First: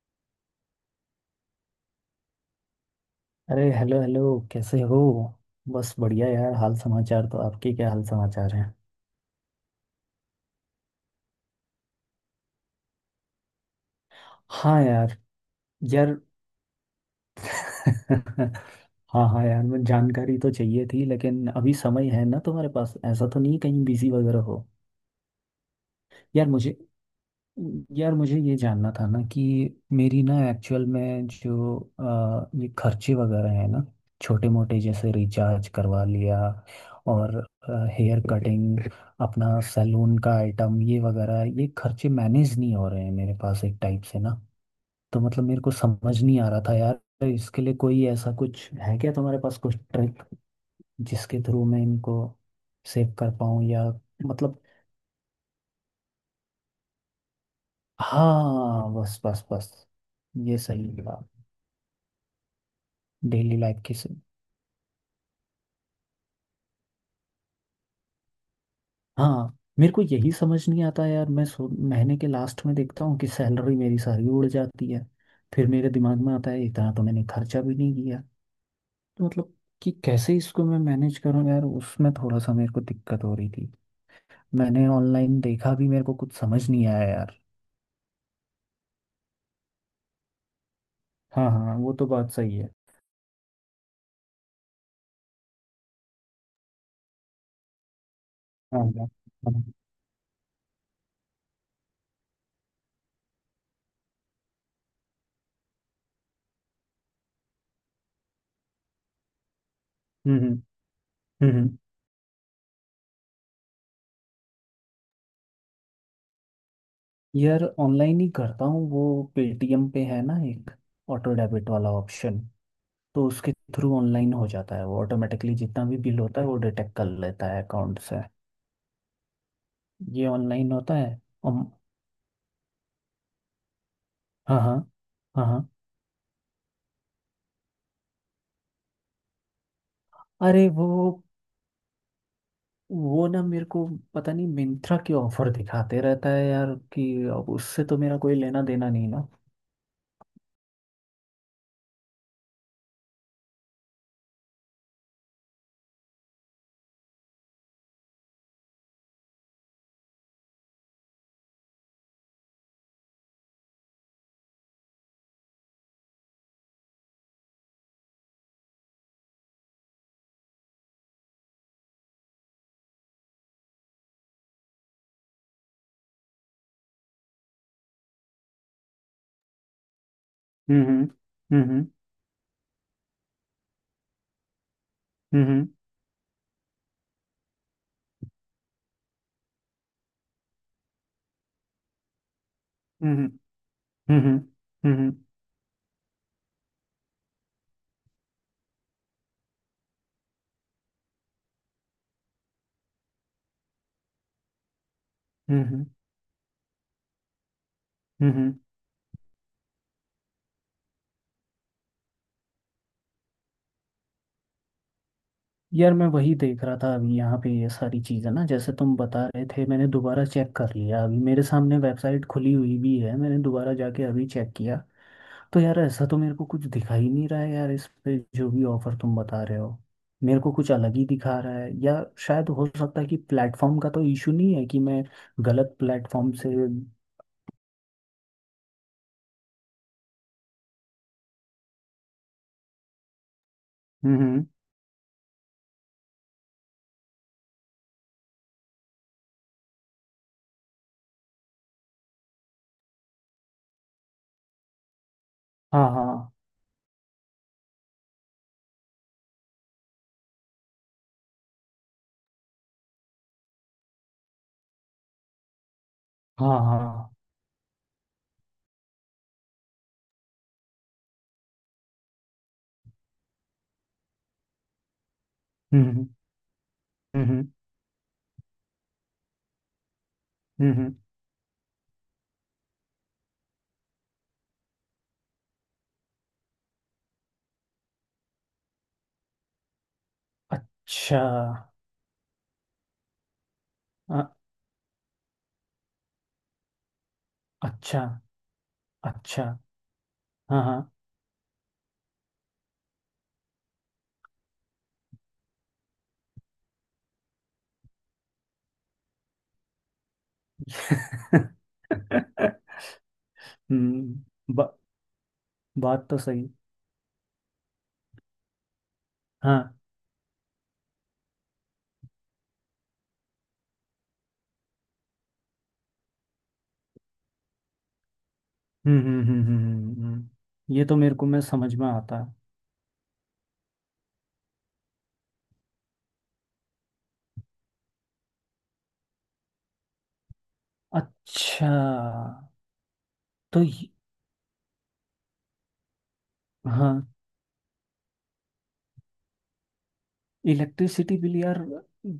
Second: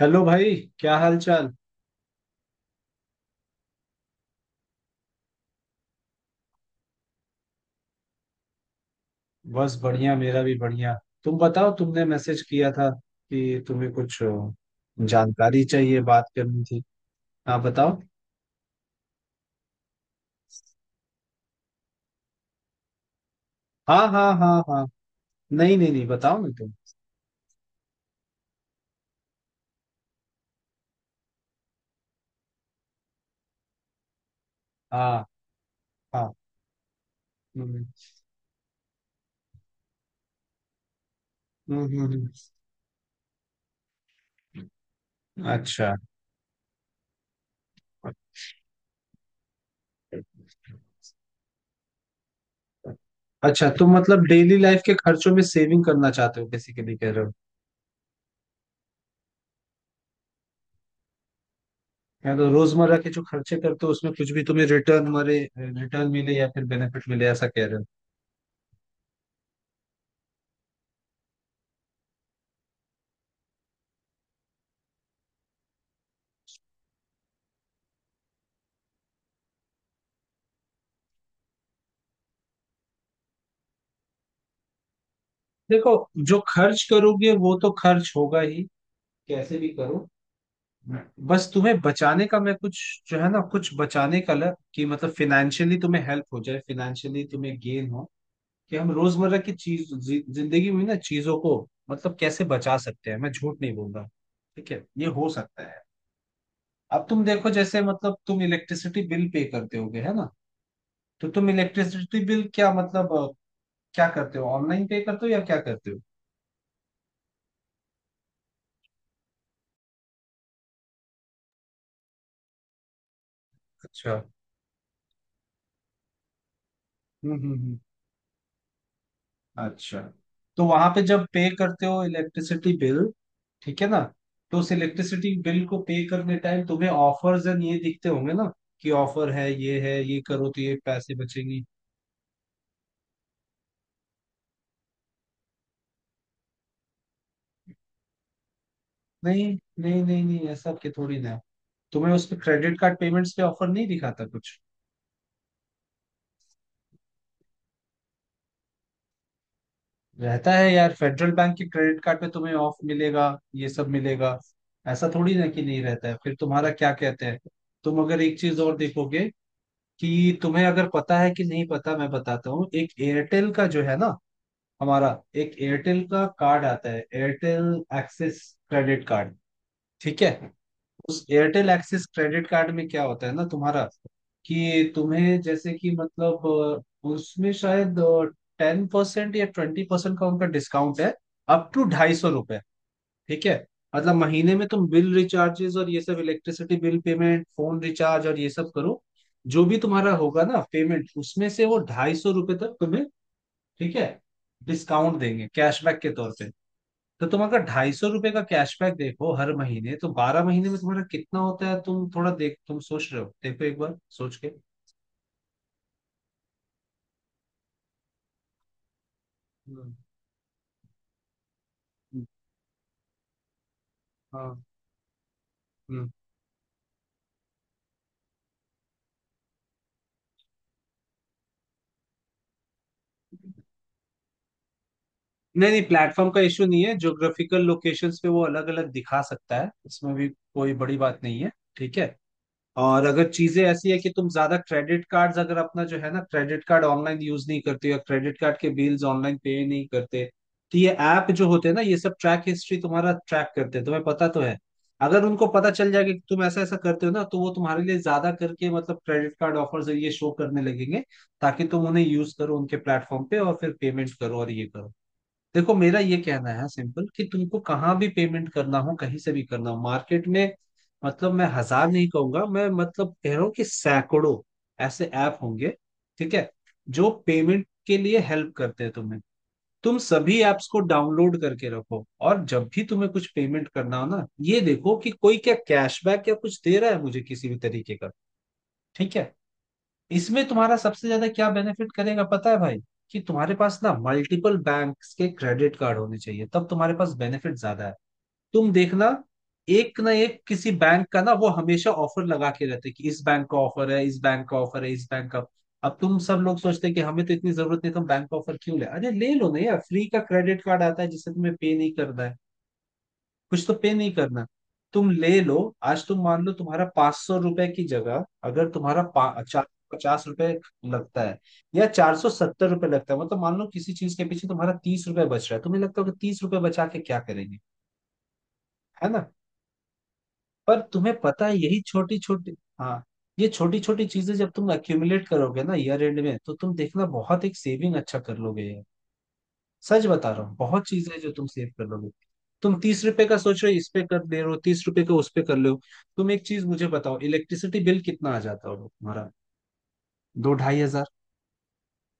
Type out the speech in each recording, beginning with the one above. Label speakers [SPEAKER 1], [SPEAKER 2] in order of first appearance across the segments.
[SPEAKER 1] Hello भाई। क्या हाल चाल।
[SPEAKER 2] अरे हेलो हेलो। कैसे हो? बस बढ़िया यार। हाल समाचार तो, आपके क्या हाल समाचार हैं?
[SPEAKER 1] बस बढ़िया, मेरा भी बढ़िया। तुम बताओ, तुमने मैसेज किया था कि तुम्हें कुछ
[SPEAKER 2] हाँ यार।
[SPEAKER 1] जानकारी चाहिए,
[SPEAKER 2] यार।
[SPEAKER 1] बात करनी थी। हाँ बताओ।
[SPEAKER 2] हाँ हाँ यार, मैं जानकारी तो चाहिए थी लेकिन अभी समय है ना तुम्हारे पास? ऐसा तो नहीं कहीं
[SPEAKER 1] हाँ
[SPEAKER 2] बिजी
[SPEAKER 1] हाँ
[SPEAKER 2] वगैरह
[SPEAKER 1] हाँ
[SPEAKER 2] हो?
[SPEAKER 1] हाँ। नहीं नहीं नहीं, बताओ
[SPEAKER 2] यार
[SPEAKER 1] ना तुम।
[SPEAKER 2] मुझे यार मुझे ये जानना था ना कि मेरी ना एक्चुअल में जो ये खर्चे वगैरह हैं ना, छोटे मोटे जैसे
[SPEAKER 1] हाँ
[SPEAKER 2] रिचार्ज करवा
[SPEAKER 1] हाँ।
[SPEAKER 2] लिया और
[SPEAKER 1] हम्म
[SPEAKER 2] हेयर कटिंग, अपना सैलून का आइटम ये वगैरह, ये
[SPEAKER 1] हम्म
[SPEAKER 2] खर्चे
[SPEAKER 1] हम्म, हम्म।
[SPEAKER 2] मैनेज नहीं हो रहे हैं मेरे पास एक टाइप से ना। तो मतलब मेरे को
[SPEAKER 1] अच्छा
[SPEAKER 2] समझ नहीं आ रहा था यार, इसके लिए कोई ऐसा कुछ है क्या तुम्हारे पास? कुछ ट्रिक
[SPEAKER 1] अच्छा
[SPEAKER 2] जिसके थ्रू मैं इनको सेव कर पाऊँ
[SPEAKER 1] अच्छा,
[SPEAKER 2] या?
[SPEAKER 1] तुम मतलब डेली
[SPEAKER 2] मतलब
[SPEAKER 1] लाइफ के खर्चों में सेविंग करना चाहते हो, बेसिकली कह रहे हो।
[SPEAKER 2] हाँ, बस बस बस, ये सही है।
[SPEAKER 1] या तो रोजमर्रा के जो खर्चे
[SPEAKER 2] डेली लाइफ
[SPEAKER 1] करते हो
[SPEAKER 2] की
[SPEAKER 1] उसमें
[SPEAKER 2] से।
[SPEAKER 1] कुछ भी तुम्हें रिटर्न मिले या फिर बेनिफिट मिले, ऐसा कह रहे हो।
[SPEAKER 2] हाँ, मेरे को यही समझ नहीं आता यार। मैं सो महीने के लास्ट में देखता हूँ कि सैलरी मेरी सारी उड़ जाती है। फिर मेरे दिमाग में आता है, इतना तो मैंने खर्चा भी नहीं किया। तो मतलब कि कैसे इसको मैं मैनेज करूँ यार, उसमें थोड़ा सा मेरे को दिक्कत हो रही थी। मैंने ऑनलाइन देखा भी,
[SPEAKER 1] देखो,
[SPEAKER 2] मेरे को कुछ
[SPEAKER 1] जो
[SPEAKER 2] समझ
[SPEAKER 1] खर्च
[SPEAKER 2] नहीं आया
[SPEAKER 1] करोगे
[SPEAKER 2] यार।
[SPEAKER 1] वो तो खर्च होगा ही, कैसे भी करो। बस
[SPEAKER 2] हाँ हाँ,
[SPEAKER 1] तुम्हें
[SPEAKER 2] वो तो
[SPEAKER 1] बचाने
[SPEAKER 2] बात
[SPEAKER 1] का मैं
[SPEAKER 2] सही है।
[SPEAKER 1] कुछ, जो है ना, कुछ बचाने का लग कि मतलब फिनेंशियली तुम्हें हेल्प हो जाए, फिनेंशियली तुम्हें गेन हो, कि
[SPEAKER 2] हाँ
[SPEAKER 1] हम
[SPEAKER 2] हाँ,
[SPEAKER 1] रोजमर्रा की
[SPEAKER 2] हाँ।
[SPEAKER 1] जिंदगी में ना चीजों को मतलब कैसे बचा सकते हैं। मैं झूठ नहीं बोल रहा, ठीक है, ये हो सकता है। अब तुम देखो, जैसे मतलब तुम इलेक्ट्रिसिटी बिल पे करते होगे, है ना?
[SPEAKER 2] हम्म
[SPEAKER 1] तो तुम
[SPEAKER 2] हम्म हम्म।
[SPEAKER 1] इलेक्ट्रिसिटी बिल क्या मतलब क्या करते हो, ऑनलाइन पे करते हो या क्या करते हो?
[SPEAKER 2] यार ऑनलाइन ही करता हूँ वो। पेटीएम पे है ना एक ऑटो डेबिट वाला ऑप्शन, तो उसके थ्रू
[SPEAKER 1] अच्छा।
[SPEAKER 2] ऑनलाइन हो जाता है वो ऑटोमेटिकली। जितना भी बिल होता है वो डिटेक्ट कर लेता है
[SPEAKER 1] हम्म।
[SPEAKER 2] अकाउंट से।
[SPEAKER 1] अच्छा।
[SPEAKER 2] ये
[SPEAKER 1] तो
[SPEAKER 2] ऑनलाइन
[SPEAKER 1] वहां
[SPEAKER 2] होता
[SPEAKER 1] पे
[SPEAKER 2] है।
[SPEAKER 1] जब पे
[SPEAKER 2] अम,
[SPEAKER 1] करते हो इलेक्ट्रिसिटी बिल, ठीक है ना? तो
[SPEAKER 2] हाँ
[SPEAKER 1] उस
[SPEAKER 2] हाँ।
[SPEAKER 1] इलेक्ट्रिसिटी
[SPEAKER 2] हाँ
[SPEAKER 1] बिल
[SPEAKER 2] हाँ।
[SPEAKER 1] को पे करने टाइम तुम्हें ऑफर्स एंड ये दिखते होंगे ना, कि ऑफर है, ये है, ये करो तो
[SPEAKER 2] अरे
[SPEAKER 1] ये
[SPEAKER 2] वो
[SPEAKER 1] पैसे बचेंगे।
[SPEAKER 2] वो ना मेरे को पता नहीं, मिंत्रा के ऑफर दिखाते रहता है यार। कि अब उससे तो मेरा कोई लेना देना नहीं ना।
[SPEAKER 1] नहीं नहीं नहीं नहीं, ऐसा के थोड़ी ना है। तुम्हें उस पे क्रेडिट कार्ड पेमेंट्स पे ऑफर नहीं दिखाता कुछ? रहता है यार, फेडरल बैंक के क्रेडिट कार्ड पे तुम्हें ऑफ मिलेगा, ये सब मिलेगा। ऐसा थोड़ी ना कि नहीं रहता है। फिर तुम्हारा क्या कहते हैं, तुम अगर एक चीज और देखोगे, कि तुम्हें अगर पता है कि नहीं पता, मैं बताता हूँ। एक एयरटेल का जो है ना हमारा, एक एयरटेल का कार्ड आता है एयरटेल एक्सिस क्रेडिट कार्ड, ठीक है।
[SPEAKER 2] हम्म
[SPEAKER 1] उस
[SPEAKER 2] हम्म
[SPEAKER 1] एयरटेल
[SPEAKER 2] हम्म
[SPEAKER 1] एक्सिस क्रेडिट कार्ड में क्या होता है ना तुम्हारा, कि तुम्हें
[SPEAKER 2] हम्म
[SPEAKER 1] जैसे कि मतलब उसमें शायद 10% या 20% का उनका डिस्काउंट है, अप टू 250,
[SPEAKER 2] हम्म
[SPEAKER 1] ठीक है। मतलब
[SPEAKER 2] हम्म हम्म
[SPEAKER 1] महीने में तुम
[SPEAKER 2] हम्म हम्म
[SPEAKER 1] बिल रिचार्जेस और ये सब electricity bill payment, phone recharge और ये सब करो, जो भी तुम्हारा होगा ना पेमेंट, उसमें से वो 250 रुपये तक तुम्हें, ठीक है, डिस्काउंट देंगे
[SPEAKER 2] हम्म हम्म,
[SPEAKER 1] कैशबैक के तौर पे। तो तुम अगर 250 रुपये का
[SPEAKER 2] हम्म।
[SPEAKER 1] कैशबैक देखो हर महीने, तो 12 महीने में तुम्हारा कितना होता है? तुम थोड़ा देख, तुम सोच रहे हो, देखो एक बार सोच के।
[SPEAKER 2] यार मैं वही देख रहा था अभी। यहाँ पे ये सारी चीज़ें ना, जैसे तुम बता रहे थे, मैंने
[SPEAKER 1] हम्म,
[SPEAKER 2] दोबारा चेक कर लिया। अभी मेरे सामने वेबसाइट
[SPEAKER 1] हम्म,
[SPEAKER 2] खुली हुई भी है, मैंने दोबारा जाके अभी चेक
[SPEAKER 1] हाँ,
[SPEAKER 2] किया। तो यार ऐसा
[SPEAKER 1] हम्म।
[SPEAKER 2] तो मेरे को कुछ दिखा ही नहीं रहा है यार, इस पे जो भी ऑफर तुम बता रहे हो। मेरे को कुछ अलग ही दिखा रहा है। या शायद हो सकता है कि प्लेटफॉर्म का तो इशू नहीं है, कि मैं
[SPEAKER 1] नहीं
[SPEAKER 2] गलत
[SPEAKER 1] नहीं, प्लेटफॉर्म
[SPEAKER 2] प्लेटफॉर्म
[SPEAKER 1] का
[SPEAKER 2] से।
[SPEAKER 1] इशू नहीं
[SPEAKER 2] हम्म।
[SPEAKER 1] है। ज्योग्राफिकल लोकेशंस पे वो अलग अलग दिखा सकता है, इसमें भी कोई बड़ी बात नहीं है, ठीक है। और अगर चीजें ऐसी है कि तुम
[SPEAKER 2] हम्म,
[SPEAKER 1] ज्यादा क्रेडिट कार्ड्स, अगर अपना जो है ना क्रेडिट कार्ड ऑनलाइन यूज नहीं करते हो या क्रेडिट कार्ड के बिल्स ऑनलाइन पे नहीं करते, तो ये ऐप जो होते हैं ना ये सब ट्रैक हिस्ट्री तुम्हारा ट्रैक करते हैं, तुम्हें पता तो है। अगर उनको पता
[SPEAKER 2] हाँ
[SPEAKER 1] चल
[SPEAKER 2] हाँ।
[SPEAKER 1] जाएगा कि तुम ऐसा ऐसा करते हो ना, तो वो तुम्हारे लिए ज्यादा करके मतलब क्रेडिट कार्ड ऑफर्स ये शो करने लगेंगे, ताकि तुम उन्हें यूज करो उनके प्लेटफॉर्म पे और फिर पेमेंट करो और ये करो। देखो, मेरा ये कहना
[SPEAKER 2] हाँ
[SPEAKER 1] है सिंपल,
[SPEAKER 2] हाँ।
[SPEAKER 1] कि तुमको कहाँ भी पेमेंट करना हो कहीं से भी करना हो मार्केट में, मतलब मैं हजार नहीं कहूंगा, मैं मतलब कह रहा हूँ कि सैकड़ों ऐसे ऐप होंगे,
[SPEAKER 2] हम्म हम्म
[SPEAKER 1] ठीक है, जो
[SPEAKER 2] हम्म
[SPEAKER 1] पेमेंट के लिए हेल्प करते हैं तुम्हें। तुम सभी ऐप्स को
[SPEAKER 2] हम्म।
[SPEAKER 1] डाउनलोड करके रखो, और जब भी तुम्हें कुछ पेमेंट करना हो ना, ये देखो कि कोई क्या कैशबैक या कुछ दे रहा है मुझे किसी भी तरीके का, ठीक है। इसमें तुम्हारा सबसे
[SPEAKER 2] अच्छा।
[SPEAKER 1] ज्यादा क्या बेनिफिट करेगा पता है भाई, कि तुम्हारे पास ना
[SPEAKER 2] अ-
[SPEAKER 1] मल्टीपल बैंक्स के क्रेडिट कार्ड होने चाहिए, तब तुम्हारे पास बेनिफिट ज्यादा है।
[SPEAKER 2] अच्छा
[SPEAKER 1] तुम देखना,
[SPEAKER 2] अच्छा।
[SPEAKER 1] एक ना एक
[SPEAKER 2] हाँ
[SPEAKER 1] किसी
[SPEAKER 2] हाँ।
[SPEAKER 1] बैंक का ना वो हमेशा ऑफर लगा के रहते हैं, कि इस बैंक का ऑफर है, इस बैंक का ऑफर है, इस बैंक का। अब तुम सब लोग सोचते हैं कि हमें तो इतनी जरूरत नहीं, तो हम बैंक का ऑफर क्यों ले, अरे ले लो ना यार, फ्री का क्रेडिट कार्ड आता है जिससे
[SPEAKER 2] हम्म।
[SPEAKER 1] तुम्हें पे नहीं करना है, कुछ तो पे नहीं करना,
[SPEAKER 2] बा,
[SPEAKER 1] तुम ले लो। आज
[SPEAKER 2] बात तो
[SPEAKER 1] तुम मान
[SPEAKER 2] सही।
[SPEAKER 1] लो तुम्हारा 500 रुपए की जगह अगर तुम्हारा चार
[SPEAKER 2] हाँ।
[SPEAKER 1] सौ पचास रुपए लगता है या 470 रुपए लगता है, मतलब मान लो किसी चीज के पीछे तुम्हारा 30 रुपए बच रहा है, तुम्हें लगता होगा 30 रुपए बचा के क्या करेंगे, है ना।
[SPEAKER 2] हम्म।
[SPEAKER 1] पर
[SPEAKER 2] ये तो
[SPEAKER 1] तुम्हें
[SPEAKER 2] मेरे को मैं
[SPEAKER 1] पता है
[SPEAKER 2] समझ
[SPEAKER 1] यही
[SPEAKER 2] में
[SPEAKER 1] छोटी
[SPEAKER 2] आता है।
[SPEAKER 1] छोटी, हाँ, ये छोटी छोटी चीजें जब तुम एक्यूमुलेट करोगे ना ईयर एंड में, तो तुम देखना बहुत एक सेविंग अच्छा कर लोगे। सच बता रहा हूँ, बहुत चीजें हैं जो तुम
[SPEAKER 2] अच्छा,
[SPEAKER 1] सेव कर लोगे। तुम 30 रुपए का सोच
[SPEAKER 2] तो
[SPEAKER 1] रहे हो इस
[SPEAKER 2] ये-
[SPEAKER 1] पे कर दे रहे हो, 30 रुपए का उस पे कर ले हो। तुम एक चीज मुझे
[SPEAKER 2] हाँ।
[SPEAKER 1] बताओ, इलेक्ट्रिसिटी बिल कितना आ जाता होगा तुम्हारा, 2-2500?
[SPEAKER 2] इलेक्ट्रिसिटी बिल यार,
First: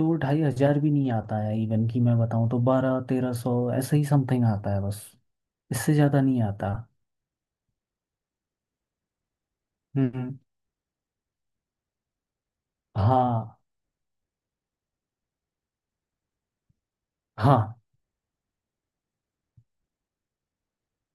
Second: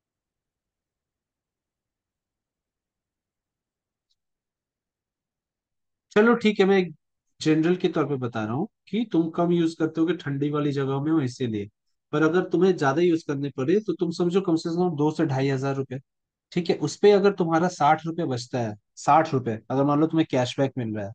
[SPEAKER 2] दो ढाई हजार भी नहीं आता है। इवन कि मैं बताऊं तो 1200-1300 ऐसे ही समथिंग आता है बस, इससे ज़्यादा
[SPEAKER 1] चलो
[SPEAKER 2] नहीं
[SPEAKER 1] ठीक है,
[SPEAKER 2] आता।
[SPEAKER 1] मैं एक जनरल के तौर पे बता रहा हूँ कि तुम कम यूज करते होगे,
[SPEAKER 2] हम्म।
[SPEAKER 1] ठंडी वाली जगहों में हो इसीलिए। पर अगर तुम्हें ज्यादा यूज करने
[SPEAKER 2] हाँ
[SPEAKER 1] पड़े तो तुम समझो कम से कम 2000 से 2500 रुपए, ठीक है। उस पे अगर तुम्हारा
[SPEAKER 2] हाँ
[SPEAKER 1] 60 रुपए बचता है, 60 रुपए अगर मान लो तुम्हें कैशबैक मिल रहा है,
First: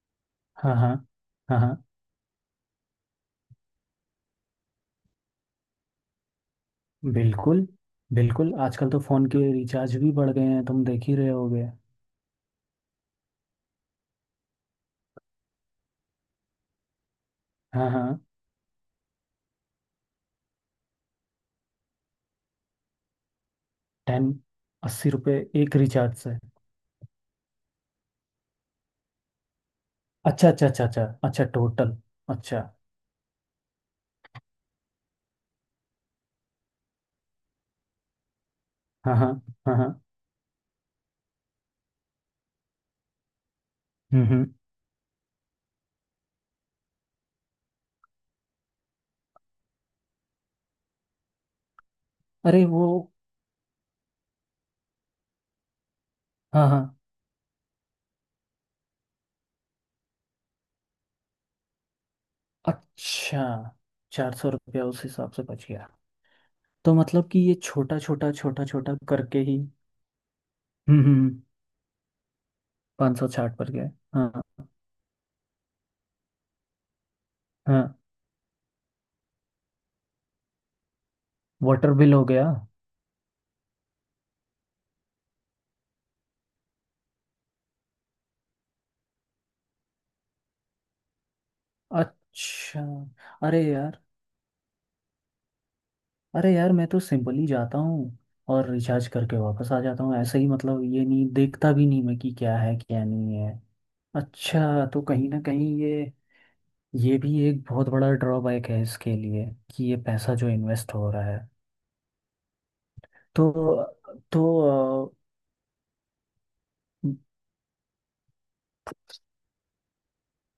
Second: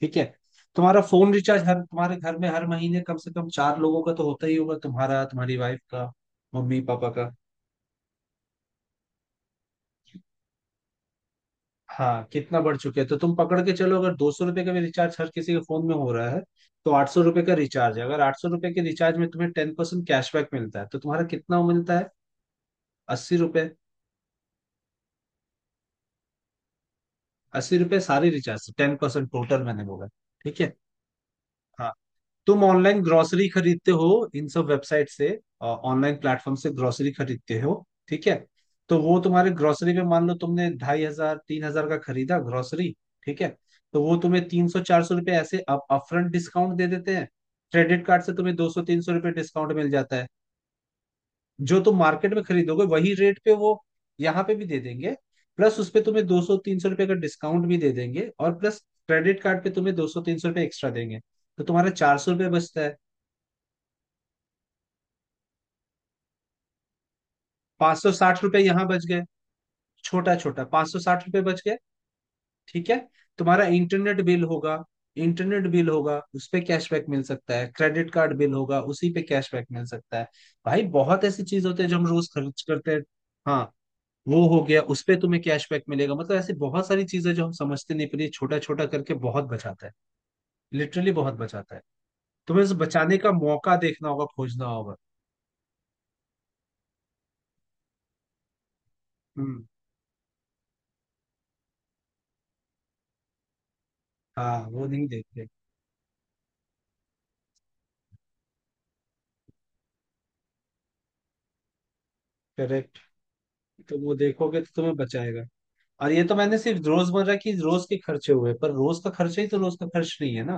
[SPEAKER 1] ठीक है।
[SPEAKER 2] हाँ हाँ।
[SPEAKER 1] तुम्हारा फोन
[SPEAKER 2] हाँ
[SPEAKER 1] रिचार्ज हर
[SPEAKER 2] हाँ।
[SPEAKER 1] तुम्हारे घर में हर महीने कम से कम चार लोगों का तो होता ही होगा, तुम्हारा, तुम्हारी वाइफ का, मम्मी पापा का।
[SPEAKER 2] बिल्कुल। बिल्कुल आजकल तो फ़ोन के रिचार्ज भी बढ़ गए हैं, तुम देख ही रहे होगे।
[SPEAKER 1] हाँ, कितना बढ़ चुके हैं, तो तुम पकड़ के चलो, अगर 200 रुपए का भी रिचार्ज हर किसी के फोन में हो रहा है, तो 800 रुपए का
[SPEAKER 2] हाँ
[SPEAKER 1] रिचार्ज है।
[SPEAKER 2] हाँ।
[SPEAKER 1] अगर 800 रुपए के रिचार्ज में तुम्हें 10% कैशबैक मिलता है, तो तुम्हारा कितना मिलता है, 80 रुपए।
[SPEAKER 2] टेन। 80 रुपये, एक रिचार्ज से?
[SPEAKER 1] अस्सी रुपए सारे रिचार्ज से 10% टोटल मैंने बोला,
[SPEAKER 2] अच्छा
[SPEAKER 1] ठीक
[SPEAKER 2] अच्छा अच्छा अच्छा अच्छा,
[SPEAKER 1] है।
[SPEAKER 2] टोटल। अच्छा।
[SPEAKER 1] तुम ऑनलाइन ग्रोसरी खरीदते हो इन सब वेबसाइट से, ऑनलाइन प्लेटफॉर्म से ग्रोसरी खरीदते हो, ठीक है। तो
[SPEAKER 2] हाँ
[SPEAKER 1] वो
[SPEAKER 2] हाँ
[SPEAKER 1] तुम्हारे
[SPEAKER 2] हाँ हाँ।
[SPEAKER 1] ग्रोसरी पे मान लो तुमने 2500-3000 का खरीदा ग्रोसरी, ठीक है। तो वो
[SPEAKER 2] हम्म।
[SPEAKER 1] तुम्हें 300-400 रुपए ऐसे अप अपफ्रंट डिस्काउंट दे देते हैं, क्रेडिट कार्ड से तुम्हें 200-300 रुपए डिस्काउंट मिल जाता है। जो तुम मार्केट में
[SPEAKER 2] अरे
[SPEAKER 1] खरीदोगे
[SPEAKER 2] वो।
[SPEAKER 1] वही रेट पे वो यहाँ पे भी दे देंगे, प्लस उस पे तुम्हें दो सौ
[SPEAKER 2] हाँ
[SPEAKER 1] तीन
[SPEAKER 2] हाँ।
[SPEAKER 1] सौ रुपए का डिस्काउंट भी दे देंगे, और प्लस क्रेडिट कार्ड पे तुम्हें 200-300 रुपए एक्स्ट्रा देंगे। तो तुम्हारा 400 रुपये बचता है,
[SPEAKER 2] अच्छा, 400 रुपया उस हिसाब से बच गया। तो मतलब कि ये
[SPEAKER 1] पाँच
[SPEAKER 2] छोटा
[SPEAKER 1] सौ
[SPEAKER 2] छोटा
[SPEAKER 1] साठ रुपये
[SPEAKER 2] छोटा
[SPEAKER 1] यहाँ
[SPEAKER 2] छोटा
[SPEAKER 1] बच गए,
[SPEAKER 2] करके ही।
[SPEAKER 1] छोटा छोटा पाँच सौ
[SPEAKER 2] हम्म हम्म
[SPEAKER 1] साठ
[SPEAKER 2] हम्म,
[SPEAKER 1] रुपये बच गए, ठीक है।
[SPEAKER 2] 500 छाट
[SPEAKER 1] तुम्हारा
[SPEAKER 2] पर गया
[SPEAKER 1] इंटरनेट
[SPEAKER 2] हाँ।
[SPEAKER 1] बिल होगा, इंटरनेट बिल होगा उस पे कैशबैक मिल सकता है,
[SPEAKER 2] हाँ,
[SPEAKER 1] क्रेडिट कार्ड बिल होगा उसी पे कैशबैक मिल सकता है। भाई बहुत ऐसी चीज होते हैं
[SPEAKER 2] वाटर
[SPEAKER 1] जो हम
[SPEAKER 2] बिल हो
[SPEAKER 1] रोज
[SPEAKER 2] गया।
[SPEAKER 1] खर्च करते हैं। हाँ, वो हो गया उस पे तुम्हें कैशबैक मिलेगा, मतलब ऐसी बहुत सारी चीजें जो हम समझते नहीं, पर ये छोटा छोटा करके बहुत बचाता है, लिटरली बहुत बचाता है। तुम्हें इसे
[SPEAKER 2] अच्छा।
[SPEAKER 1] बचाने का
[SPEAKER 2] अरे
[SPEAKER 1] मौका
[SPEAKER 2] यार,
[SPEAKER 1] देखना होगा, खोजना होगा।
[SPEAKER 2] अरे यार, मैं तो सिंपली जाता हूँ और रिचार्ज करके
[SPEAKER 1] हम्म।
[SPEAKER 2] वापस आ जाता हूँ ऐसे ही। मतलब ये नहीं देखता भी नहीं मैं कि क्या है क्या नहीं है।
[SPEAKER 1] हाँ, वो
[SPEAKER 2] अच्छा, तो
[SPEAKER 1] नहीं
[SPEAKER 2] कहीं ना
[SPEAKER 1] देखते।
[SPEAKER 2] कहीं ये भी एक बहुत बड़ा ड्रॉबैक है इसके लिए, कि ये पैसा जो इन्वेस्ट हो रहा है
[SPEAKER 1] करेक्ट,
[SPEAKER 2] तो
[SPEAKER 1] तो वो
[SPEAKER 2] तो
[SPEAKER 1] देखोगे तो तुम्हें बचाएगा। और ये तो मैंने सिर्फ
[SPEAKER 2] अ,
[SPEAKER 1] रोजमर्रा की रोज के खर्चे हुए, पर रोज का खर्चा ही तो रोज का खर्च नहीं है ना,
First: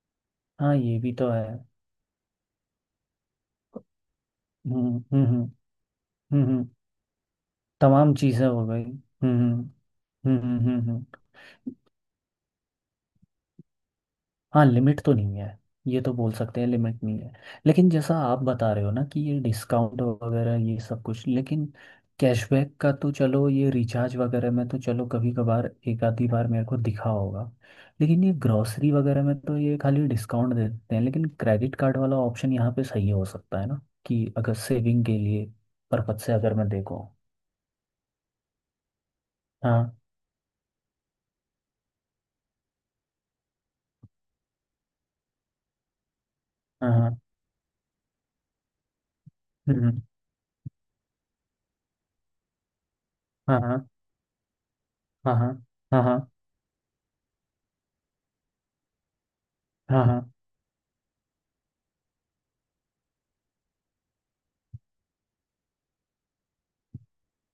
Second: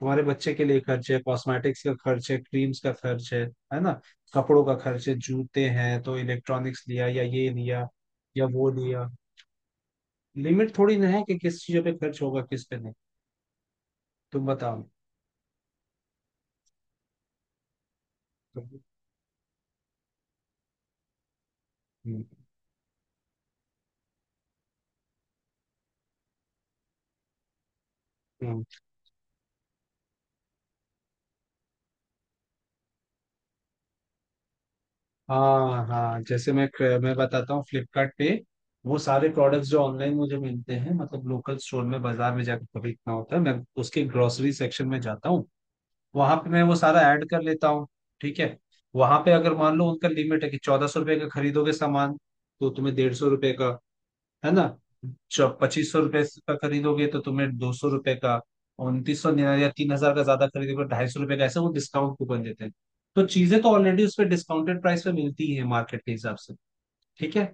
[SPEAKER 1] तुम्हारे बच्चे के
[SPEAKER 2] हाँ
[SPEAKER 1] लिए
[SPEAKER 2] ये
[SPEAKER 1] खर्च
[SPEAKER 2] भी
[SPEAKER 1] है,
[SPEAKER 2] तो है।
[SPEAKER 1] कॉस्मेटिक्स का खर्च है, क्रीम्स का खर्च है ना, कपड़ों का
[SPEAKER 2] हम्म
[SPEAKER 1] खर्च है,
[SPEAKER 2] हम्म हम्म
[SPEAKER 1] जूते
[SPEAKER 2] हम्म,
[SPEAKER 1] हैं, तो
[SPEAKER 2] हम्म,
[SPEAKER 1] इलेक्ट्रॉनिक्स लिया या ये लिया
[SPEAKER 2] तमाम
[SPEAKER 1] या
[SPEAKER 2] चीज़ें हो
[SPEAKER 1] वो
[SPEAKER 2] गई।
[SPEAKER 1] लिया,
[SPEAKER 2] हम्म हम्म
[SPEAKER 1] लिमिट
[SPEAKER 2] हम्म
[SPEAKER 1] थोड़ी ना है
[SPEAKER 2] हम्म।
[SPEAKER 1] कि किस चीजों पे खर्च होगा किस पे नहीं। तुम
[SPEAKER 2] हाँ
[SPEAKER 1] बताओ।
[SPEAKER 2] लिमिट तो नहीं है। ये तो बोल सकते हैं लिमिट नहीं है। लेकिन जैसा आप बता रहे हो ना कि ये डिस्काउंट वगैरह ये सब कुछ, लेकिन
[SPEAKER 1] हम्म,
[SPEAKER 2] कैशबैक का तो चलो, ये रिचार्ज वगैरह में तो चलो कभी कभार एक आधी बार मेरे को दिखा होगा। लेकिन ये
[SPEAKER 1] हम्म।
[SPEAKER 2] ग्रॉसरी वगैरह में तो ये खाली डिस्काउंट दे देते हैं, लेकिन क्रेडिट कार्ड वाला ऑप्शन यहाँ पे सही हो सकता है ना, कि अगर सेविंग के लिए
[SPEAKER 1] हाँ
[SPEAKER 2] पर्पज
[SPEAKER 1] हाँ,
[SPEAKER 2] से
[SPEAKER 1] जैसे
[SPEAKER 2] अगर
[SPEAKER 1] मैं
[SPEAKER 2] मैं देखूँ।
[SPEAKER 1] मैं बताता हूँ फ्लिपकार्ट पे वो सारे प्रोडक्ट्स जो
[SPEAKER 2] हाँ
[SPEAKER 1] ऑनलाइन मुझे मिलते हैं, मतलब लोकल स्टोर में बाजार में जाकर खरीदना होता है, मैं उसके ग्रोसरी सेक्शन में जाता हूँ, वहां पे मैं वो
[SPEAKER 2] हाँ
[SPEAKER 1] सारा
[SPEAKER 2] हाँ।
[SPEAKER 1] ऐड कर लेता हूँ, ठीक है। वहां पे अगर मान लो
[SPEAKER 2] हम्म,
[SPEAKER 1] उनका लिमिट है कि 1400 रुपये का खरीदोगे सामान तो तुम्हें 150 रुपये
[SPEAKER 2] हाँ
[SPEAKER 1] का,
[SPEAKER 2] हाँ
[SPEAKER 1] है ना,
[SPEAKER 2] हाँ
[SPEAKER 1] पच्चीस सौ
[SPEAKER 2] हाँ हाँ
[SPEAKER 1] रुपये का खरीदोगे तो तुम्हें 200 रुपये का, 2900 या तीन
[SPEAKER 2] हाँ
[SPEAKER 1] हजार
[SPEAKER 2] हाँ
[SPEAKER 1] का ज्यादा खरीदोगे तो 250 रुपये का, ऐसे वो डिस्काउंट कूपन देते हैं। तो चीजें तो ऑलरेडी उस पर डिस्काउंटेड प्राइस पे मिलती है मार्केट के हिसाब से, ठीक है,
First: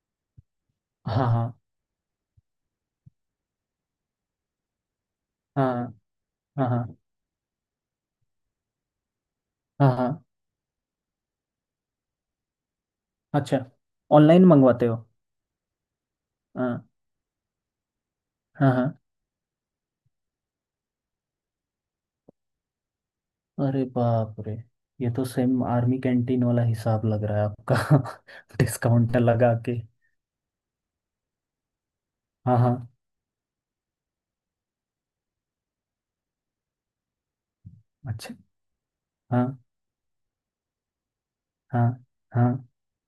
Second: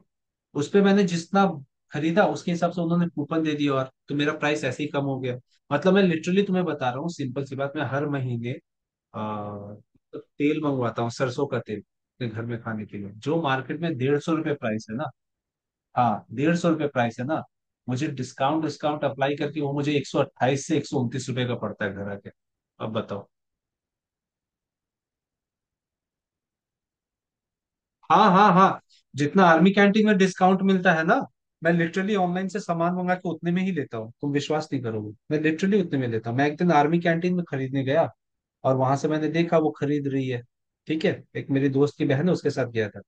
[SPEAKER 1] उस पे मैंने
[SPEAKER 2] हाँ हाँ
[SPEAKER 1] जितना
[SPEAKER 2] हाँ
[SPEAKER 1] खरीदा उसके हिसाब से उन्होंने कूपन दे दिया, और तो मेरा प्राइस ऐसे ही कम हो गया। मतलब मैं लिटरली तुम्हें
[SPEAKER 2] हाँ
[SPEAKER 1] बता
[SPEAKER 2] हाँ
[SPEAKER 1] रहा हूँ सिंपल सी बात, मैं हर महीने आ,
[SPEAKER 2] हाँ हाँ।
[SPEAKER 1] तेल मंगवाता हूँ, सरसों का तेल, अपने घर में खाने के लिए, जो
[SPEAKER 2] अच्छा,
[SPEAKER 1] मार्केट में डेढ़ सौ
[SPEAKER 2] ऑनलाइन
[SPEAKER 1] रुपये
[SPEAKER 2] मंगवाते
[SPEAKER 1] प्राइस है
[SPEAKER 2] हो?
[SPEAKER 1] ना। हाँ, डेढ़ सौ
[SPEAKER 2] हाँ
[SPEAKER 1] रुपये प्राइस है ना, मुझे डिस्काउंट
[SPEAKER 2] हाँ हाँ।
[SPEAKER 1] डिस्काउंट अप्लाई करके वो मुझे 128 से 129 रुपये का पड़ता है घर आके। अब बताओ।
[SPEAKER 2] अरे बाप रे, ये तो सेम आर्मी कैंटीन वाला हिसाब लग रहा है
[SPEAKER 1] हाँ हाँ
[SPEAKER 2] आपका।
[SPEAKER 1] हाँ,
[SPEAKER 2] डिस्काउंट
[SPEAKER 1] जितना
[SPEAKER 2] लगा
[SPEAKER 1] आर्मी
[SPEAKER 2] के।
[SPEAKER 1] कैंटीन में डिस्काउंट मिलता है ना, मैं लिटरली ऑनलाइन
[SPEAKER 2] हाँ
[SPEAKER 1] से
[SPEAKER 2] हाँ।
[SPEAKER 1] सामान मंगा के उतने में ही लेता हूँ, तुम विश्वास नहीं करोगे। मैं लिटरली उतने में लेता हूँ। मैं एक दिन आर्मी कैंटीन में खरीदने गया,
[SPEAKER 2] अच्छा।
[SPEAKER 1] और वहां से मैंने
[SPEAKER 2] हाँ
[SPEAKER 1] देखा वो खरीद रही है। ठीक है, एक मेरी
[SPEAKER 2] हाँ।
[SPEAKER 1] दोस्त की बहन है, उसके
[SPEAKER 2] हाँ
[SPEAKER 1] साथ गया था।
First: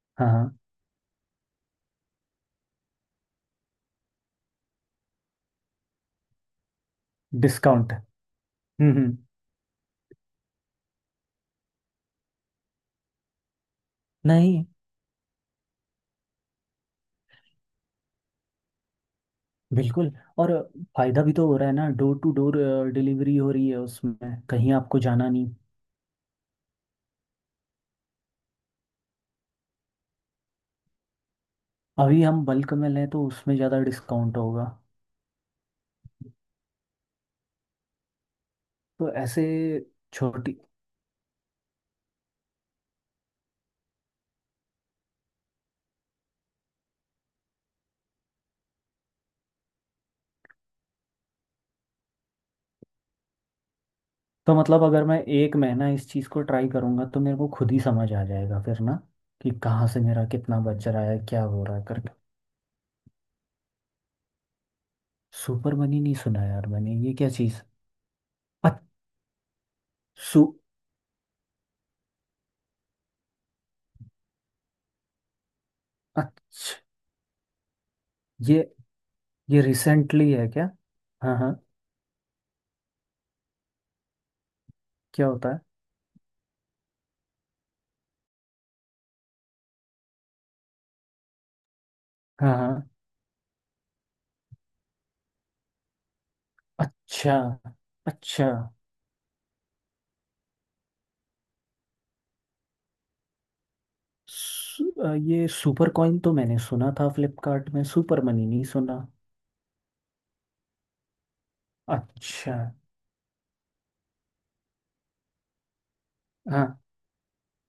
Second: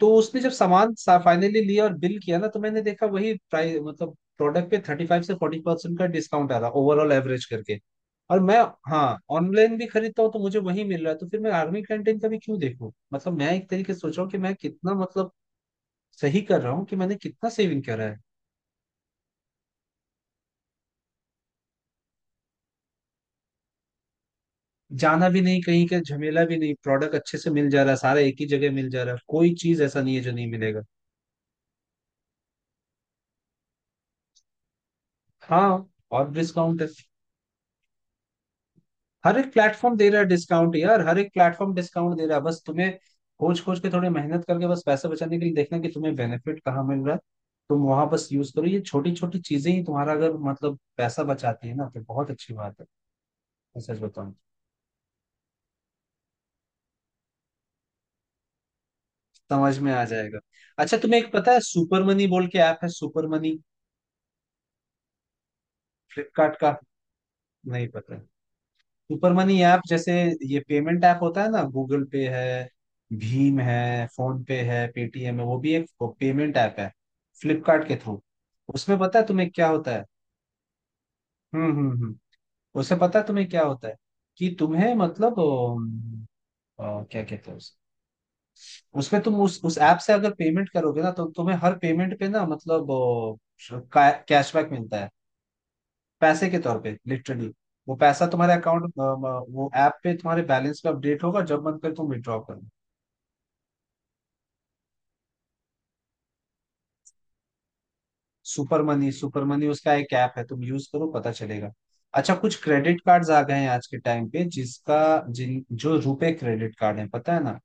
[SPEAKER 1] तो
[SPEAKER 2] हाँ।
[SPEAKER 1] उसने
[SPEAKER 2] हाँ
[SPEAKER 1] जब सामान फाइनली लिया और बिल किया ना, तो मैंने देखा वही प्राइस, मतलब प्रोडक्ट पे 35 से 40% का डिस्काउंट आ रहा, ओवरऑल एवरेज करके।
[SPEAKER 2] डिस्काउंट।
[SPEAKER 1] और मैं,
[SPEAKER 2] हम्म हम्म,
[SPEAKER 1] हाँ, ऑनलाइन भी खरीदता हूँ तो मुझे वही मिल रहा है। तो फिर मैं आर्मी कैंटीन का भी क्यों देखूँ? मतलब मैं एक तरीके से सोच रहा हूँ कि मैं
[SPEAKER 2] नहीं
[SPEAKER 1] कितना, मतलब, सही कर रहा हूँ, कि मैंने कितना सेविंग करा है।
[SPEAKER 2] बिल्कुल। और फायदा भी तो हो रहा है ना, डोर टू डोर डिलीवरी हो रही है उसमें, कहीं आपको
[SPEAKER 1] जाना
[SPEAKER 2] जाना
[SPEAKER 1] भी
[SPEAKER 2] नहीं।
[SPEAKER 1] नहीं, कहीं का झमेला भी नहीं, प्रोडक्ट अच्छे से मिल जा रहा है, सारा एक ही जगह मिल जा रहा है, कोई चीज ऐसा नहीं है जो नहीं मिलेगा।
[SPEAKER 2] अभी हम बल्क में लें तो उसमें ज़्यादा डिस्काउंट होगा।
[SPEAKER 1] हाँ, और डिस्काउंट है।
[SPEAKER 2] तो
[SPEAKER 1] हर
[SPEAKER 2] ऐसे
[SPEAKER 1] एक प्लेटफॉर्म दे रहा है
[SPEAKER 2] छोटी।
[SPEAKER 1] डिस्काउंट यार, हर एक प्लेटफॉर्म डिस्काउंट दे रहा है। बस तुम्हें खोज खोज के थोड़ी मेहनत करके, बस पैसे बचाने के लिए देखना कि तुम्हें बेनिफिट कहाँ मिल रहा है। तुम वहां बस यूज करो, ये छोटी छोटी चीजें ही तुम्हारा अगर मतलब पैसा बचाती है ना, तो बहुत अच्छी बात है। मैं सच बताऊं,
[SPEAKER 2] तो मतलब अगर मैं एक महीना इस चीज़ को ट्राई करूंगा तो मेरे को खुद ही समझ आ जाएगा फिर ना, कि
[SPEAKER 1] समझ
[SPEAKER 2] कहाँ
[SPEAKER 1] में
[SPEAKER 2] से
[SPEAKER 1] आ
[SPEAKER 2] मेरा
[SPEAKER 1] जाएगा।
[SPEAKER 2] कितना बच
[SPEAKER 1] अच्छा,
[SPEAKER 2] रहा है
[SPEAKER 1] तुम्हें एक
[SPEAKER 2] क्या
[SPEAKER 1] पता है?
[SPEAKER 2] हो रहा है
[SPEAKER 1] सुपर
[SPEAKER 2] करके।
[SPEAKER 1] मनी बोल के ऐप है, सुपर मनी,
[SPEAKER 2] सुपर मनी नहीं सुना
[SPEAKER 1] फ्लिपकार्ट
[SPEAKER 2] यार
[SPEAKER 1] का।
[SPEAKER 2] मैंने, ये क्या चीज़?
[SPEAKER 1] नहीं पता? सुपर मनी ऐप, जैसे
[SPEAKER 2] सु।
[SPEAKER 1] ये पेमेंट ऐप होता है ना, गूगल पे है, भीम है, फोन पे है, पेटीएम है, वो भी एक पेमेंट ऐप
[SPEAKER 2] अच्छा,
[SPEAKER 1] है, फ्लिपकार्ट के थ्रू।
[SPEAKER 2] ये
[SPEAKER 1] उसमें पता है तुम्हें
[SPEAKER 2] ये
[SPEAKER 1] क्या होता है?
[SPEAKER 2] रिसेंटली है क्या? हाँ हाँ।
[SPEAKER 1] हम्म हम्म हम्म उसमें पता है तुम्हें क्या होता है, कि तुम्हें
[SPEAKER 2] क्या
[SPEAKER 1] मतलब
[SPEAKER 2] होता है?
[SPEAKER 1] क्या कहते हैं उस उसमें, तुम उस ऐप से अगर पेमेंट करोगे ना, तो तुम्हें हर पेमेंट पे ना,
[SPEAKER 2] हाँ हाँ।
[SPEAKER 1] मतलब कैशबैक मिलता है, पैसे के तौर पे,
[SPEAKER 2] अच्छा
[SPEAKER 1] लिटरली। वो पैसा
[SPEAKER 2] अच्छा।
[SPEAKER 1] तुम्हारे अकाउंट, वो ऐप पे तुम्हारे बैलेंस पे अपडेट होगा, जब मन करे तुम विड्रॉ करो।
[SPEAKER 2] ये सुपर कॉइन तो मैंने सुना था फ्लिपकार्ट में, सुपर मनी नहीं
[SPEAKER 1] सुपर
[SPEAKER 2] सुना।
[SPEAKER 1] मनी, सुपर मनी उसका एक ऐप है, तुम यूज करो, पता चलेगा। अच्छा,
[SPEAKER 2] अच्छा।
[SPEAKER 1] कुछ क्रेडिट कार्ड्स आ गए हैं आज के टाइम पे, जिसका, जिन, जो रुपे
[SPEAKER 2] हाँ,
[SPEAKER 1] क्रेडिट कार्ड है, पता है ना?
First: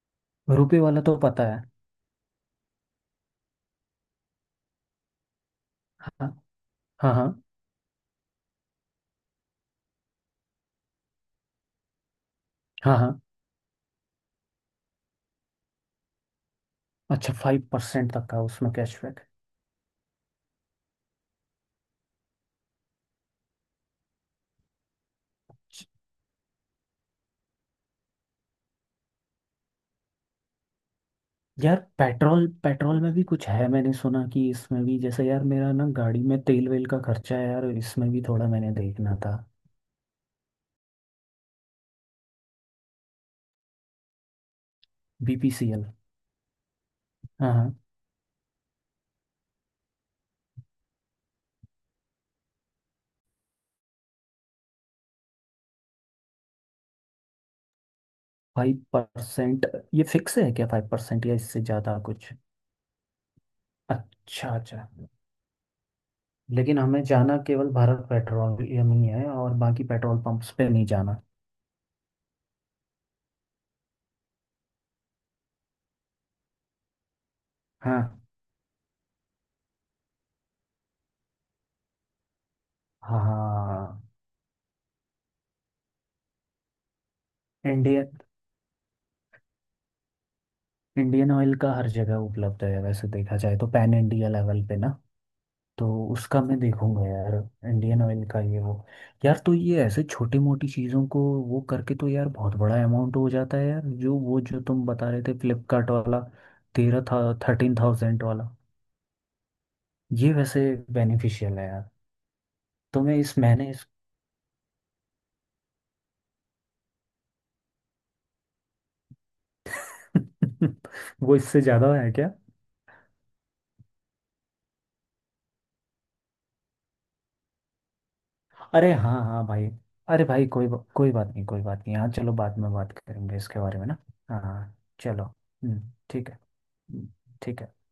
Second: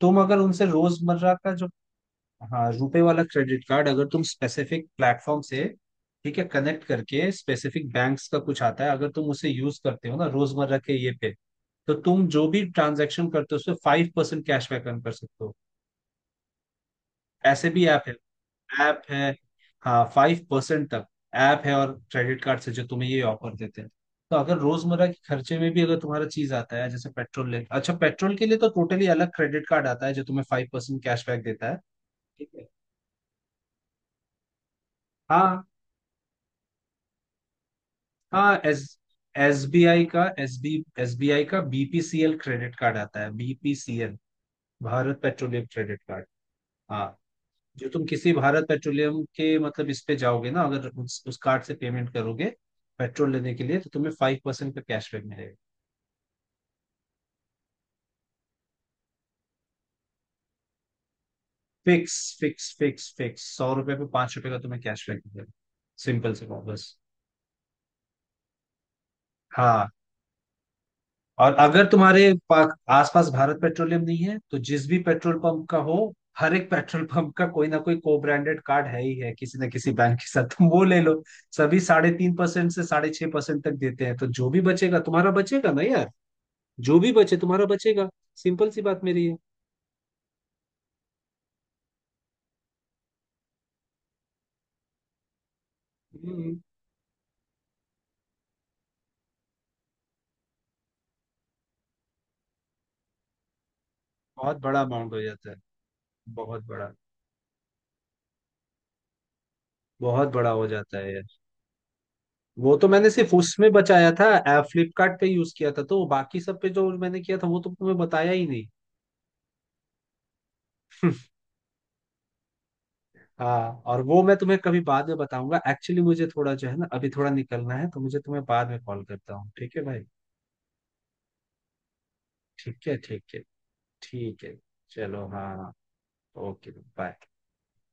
[SPEAKER 1] तुम अगर उनसे
[SPEAKER 2] रुपए वाला तो
[SPEAKER 1] रोजमर्रा
[SPEAKER 2] पता
[SPEAKER 1] का
[SPEAKER 2] है।
[SPEAKER 1] जो... हाँ, रुपे वाला क्रेडिट कार्ड, अगर तुम स्पेसिफिक प्लेटफॉर्म से,
[SPEAKER 2] हाँ
[SPEAKER 1] ठीक है, कनेक्ट
[SPEAKER 2] हाँ
[SPEAKER 1] करके,
[SPEAKER 2] हाँ।
[SPEAKER 1] स्पेसिफिक बैंक्स का कुछ आता है, अगर तुम उसे यूज करते हो ना, रोजमर्रा के ये पे, तो तुम जो भी
[SPEAKER 2] हाँ हाँ हाँ।
[SPEAKER 1] ट्रांजैक्शन करते हो उसपे 5% कैशबैक अर्न कर सकते हो।
[SPEAKER 2] अच्छा, फाइव
[SPEAKER 1] ऐसे भी ऐप
[SPEAKER 2] परसेंट तक का उसमें
[SPEAKER 1] है, ऐप
[SPEAKER 2] कैशबैक?
[SPEAKER 1] है, हाँ, 5% तक। ऐप है, और क्रेडिट कार्ड से जो तुम्हें ये ऑफर देते हैं। तो अगर रोजमर्रा के खर्चे में भी अगर तुम्हारा चीज आता है जैसे पेट्रोल, ले अच्छा पेट्रोल के लिए तो टोटली अलग क्रेडिट कार्ड आता है जो तुम्हें 5% कैशबैक देता
[SPEAKER 2] यार
[SPEAKER 1] है।
[SPEAKER 2] पेट्रोल,
[SPEAKER 1] ठीक है,
[SPEAKER 2] पेट्रोल में भी कुछ है? मैंने सुना कि इसमें भी, जैसे यार
[SPEAKER 1] हाँ,
[SPEAKER 2] मेरा ना गाड़ी में तेल वेल का खर्चा है यार, इसमें भी थोड़ा
[SPEAKER 1] हाँ।
[SPEAKER 2] मैंने
[SPEAKER 1] एस
[SPEAKER 2] देखना था।
[SPEAKER 1] एस बी आई का एस बी आई का बीपीसीएल क्रेडिट कार्ड आता है, BPCL, Bharat Petroleum
[SPEAKER 2] BPCL.
[SPEAKER 1] Credit card, हाँ।
[SPEAKER 2] हाँ हाँ।
[SPEAKER 1] जो तुम किसी भारत पेट्रोलियम के मतलब इस पे जाओगे ना, अगर उस कार्ड से पेमेंट करोगे पेट्रोल लेने के लिए, तो तुम्हें 5% का कैशबैक मिलेगा।
[SPEAKER 2] 5%। ये फिक्स है क्या 5%, या इससे ज़्यादा
[SPEAKER 1] फिक्स,
[SPEAKER 2] कुछ?
[SPEAKER 1] फिक्स, फिक्स, फिक्स, 100 रुपए पे पांच
[SPEAKER 2] अच्छा
[SPEAKER 1] रुपए का
[SPEAKER 2] अच्छा।
[SPEAKER 1] तुम्हें कैशबैक मिलेगा, सिंपल से कहो
[SPEAKER 2] लेकिन
[SPEAKER 1] बस।
[SPEAKER 2] हमें जाना केवल भारत पेट्रोलियम ही है और बाकी
[SPEAKER 1] हाँ,
[SPEAKER 2] पेट्रोल पंप्स पे नहीं जाना?
[SPEAKER 1] और अगर आसपास भारत पेट्रोलियम नहीं है, तो जिस भी पेट्रोल पंप का हो, हर एक पेट्रोल पंप का कोई ना कोई
[SPEAKER 2] हाँ
[SPEAKER 1] को ब्रांडेड कार्ड है ही है किसी ना किसी बैंक के साथ, तुम वो ले लो। सभी 3.5% से 6.5% तक देते
[SPEAKER 2] हाँ।
[SPEAKER 1] हैं, तो जो भी बचेगा तुम्हारा बचेगा ना यार, जो भी बचे तुम्हारा बचेगा।
[SPEAKER 2] इंडियन
[SPEAKER 1] सिंपल सी बात मेरी है।
[SPEAKER 2] इंडियन ऑयल का हर जगह उपलब्ध है वैसे देखा जाए तो, पैन इंडिया लेवल पे ना। तो उसका
[SPEAKER 1] हम्म,
[SPEAKER 2] मैं देखूंगा यार, इंडियन ऑयल का ये वो। यार तो ये ऐसे छोटी मोटी चीज़ों को वो करके तो यार बहुत बड़ा अमाउंट हो जाता है यार, जो वो
[SPEAKER 1] बहुत
[SPEAKER 2] जो
[SPEAKER 1] बड़ा
[SPEAKER 2] तुम बता
[SPEAKER 1] अमाउंट हो
[SPEAKER 2] रहे थे
[SPEAKER 1] जाता है,
[SPEAKER 2] फ्लिपकार्ट वाला।
[SPEAKER 1] बहुत बड़ा,
[SPEAKER 2] तेरह था, 13,000 वाला।
[SPEAKER 1] बहुत
[SPEAKER 2] ये
[SPEAKER 1] बड़ा
[SPEAKER 2] वैसे
[SPEAKER 1] हो जाता है यार।
[SPEAKER 2] बेनिफिशियल है यार।
[SPEAKER 1] वो तो
[SPEAKER 2] तो
[SPEAKER 1] मैंने
[SPEAKER 2] मैं
[SPEAKER 1] सिर्फ
[SPEAKER 2] इस महीने
[SPEAKER 1] उसमें
[SPEAKER 2] इस
[SPEAKER 1] बचाया था, फ्लिपकार्ट पे यूज किया था, तो बाकी सब पे जो मैंने किया था वो तो तुम्हें बताया ही नहीं।
[SPEAKER 2] वो इससे ज़्यादा है क्या?
[SPEAKER 1] हाँ, और वो मैं तुम्हें कभी बाद में बताऊंगा। एक्चुअली, मुझे थोड़ा जो है ना, अभी थोड़ा निकलना है तो मुझे तुम्हें बाद में
[SPEAKER 2] अरे
[SPEAKER 1] कॉल
[SPEAKER 2] हाँ
[SPEAKER 1] करता
[SPEAKER 2] हाँ
[SPEAKER 1] हूँ,
[SPEAKER 2] भाई।
[SPEAKER 1] ठीक है भाई।
[SPEAKER 2] अरे भाई, कोई बात नहीं, कोई बात नहीं, हाँ चलो बाद में
[SPEAKER 1] ठीक
[SPEAKER 2] बात
[SPEAKER 1] है, ठीक
[SPEAKER 2] करेंगे
[SPEAKER 1] है,
[SPEAKER 2] इसके बारे में ना। हाँ
[SPEAKER 1] ठीक है,
[SPEAKER 2] हाँ, चलो।
[SPEAKER 1] चलो, हाँ,
[SPEAKER 2] ठीक है।
[SPEAKER 1] ओके,
[SPEAKER 2] हम्म,
[SPEAKER 1] बाय।
[SPEAKER 2] ठीक है।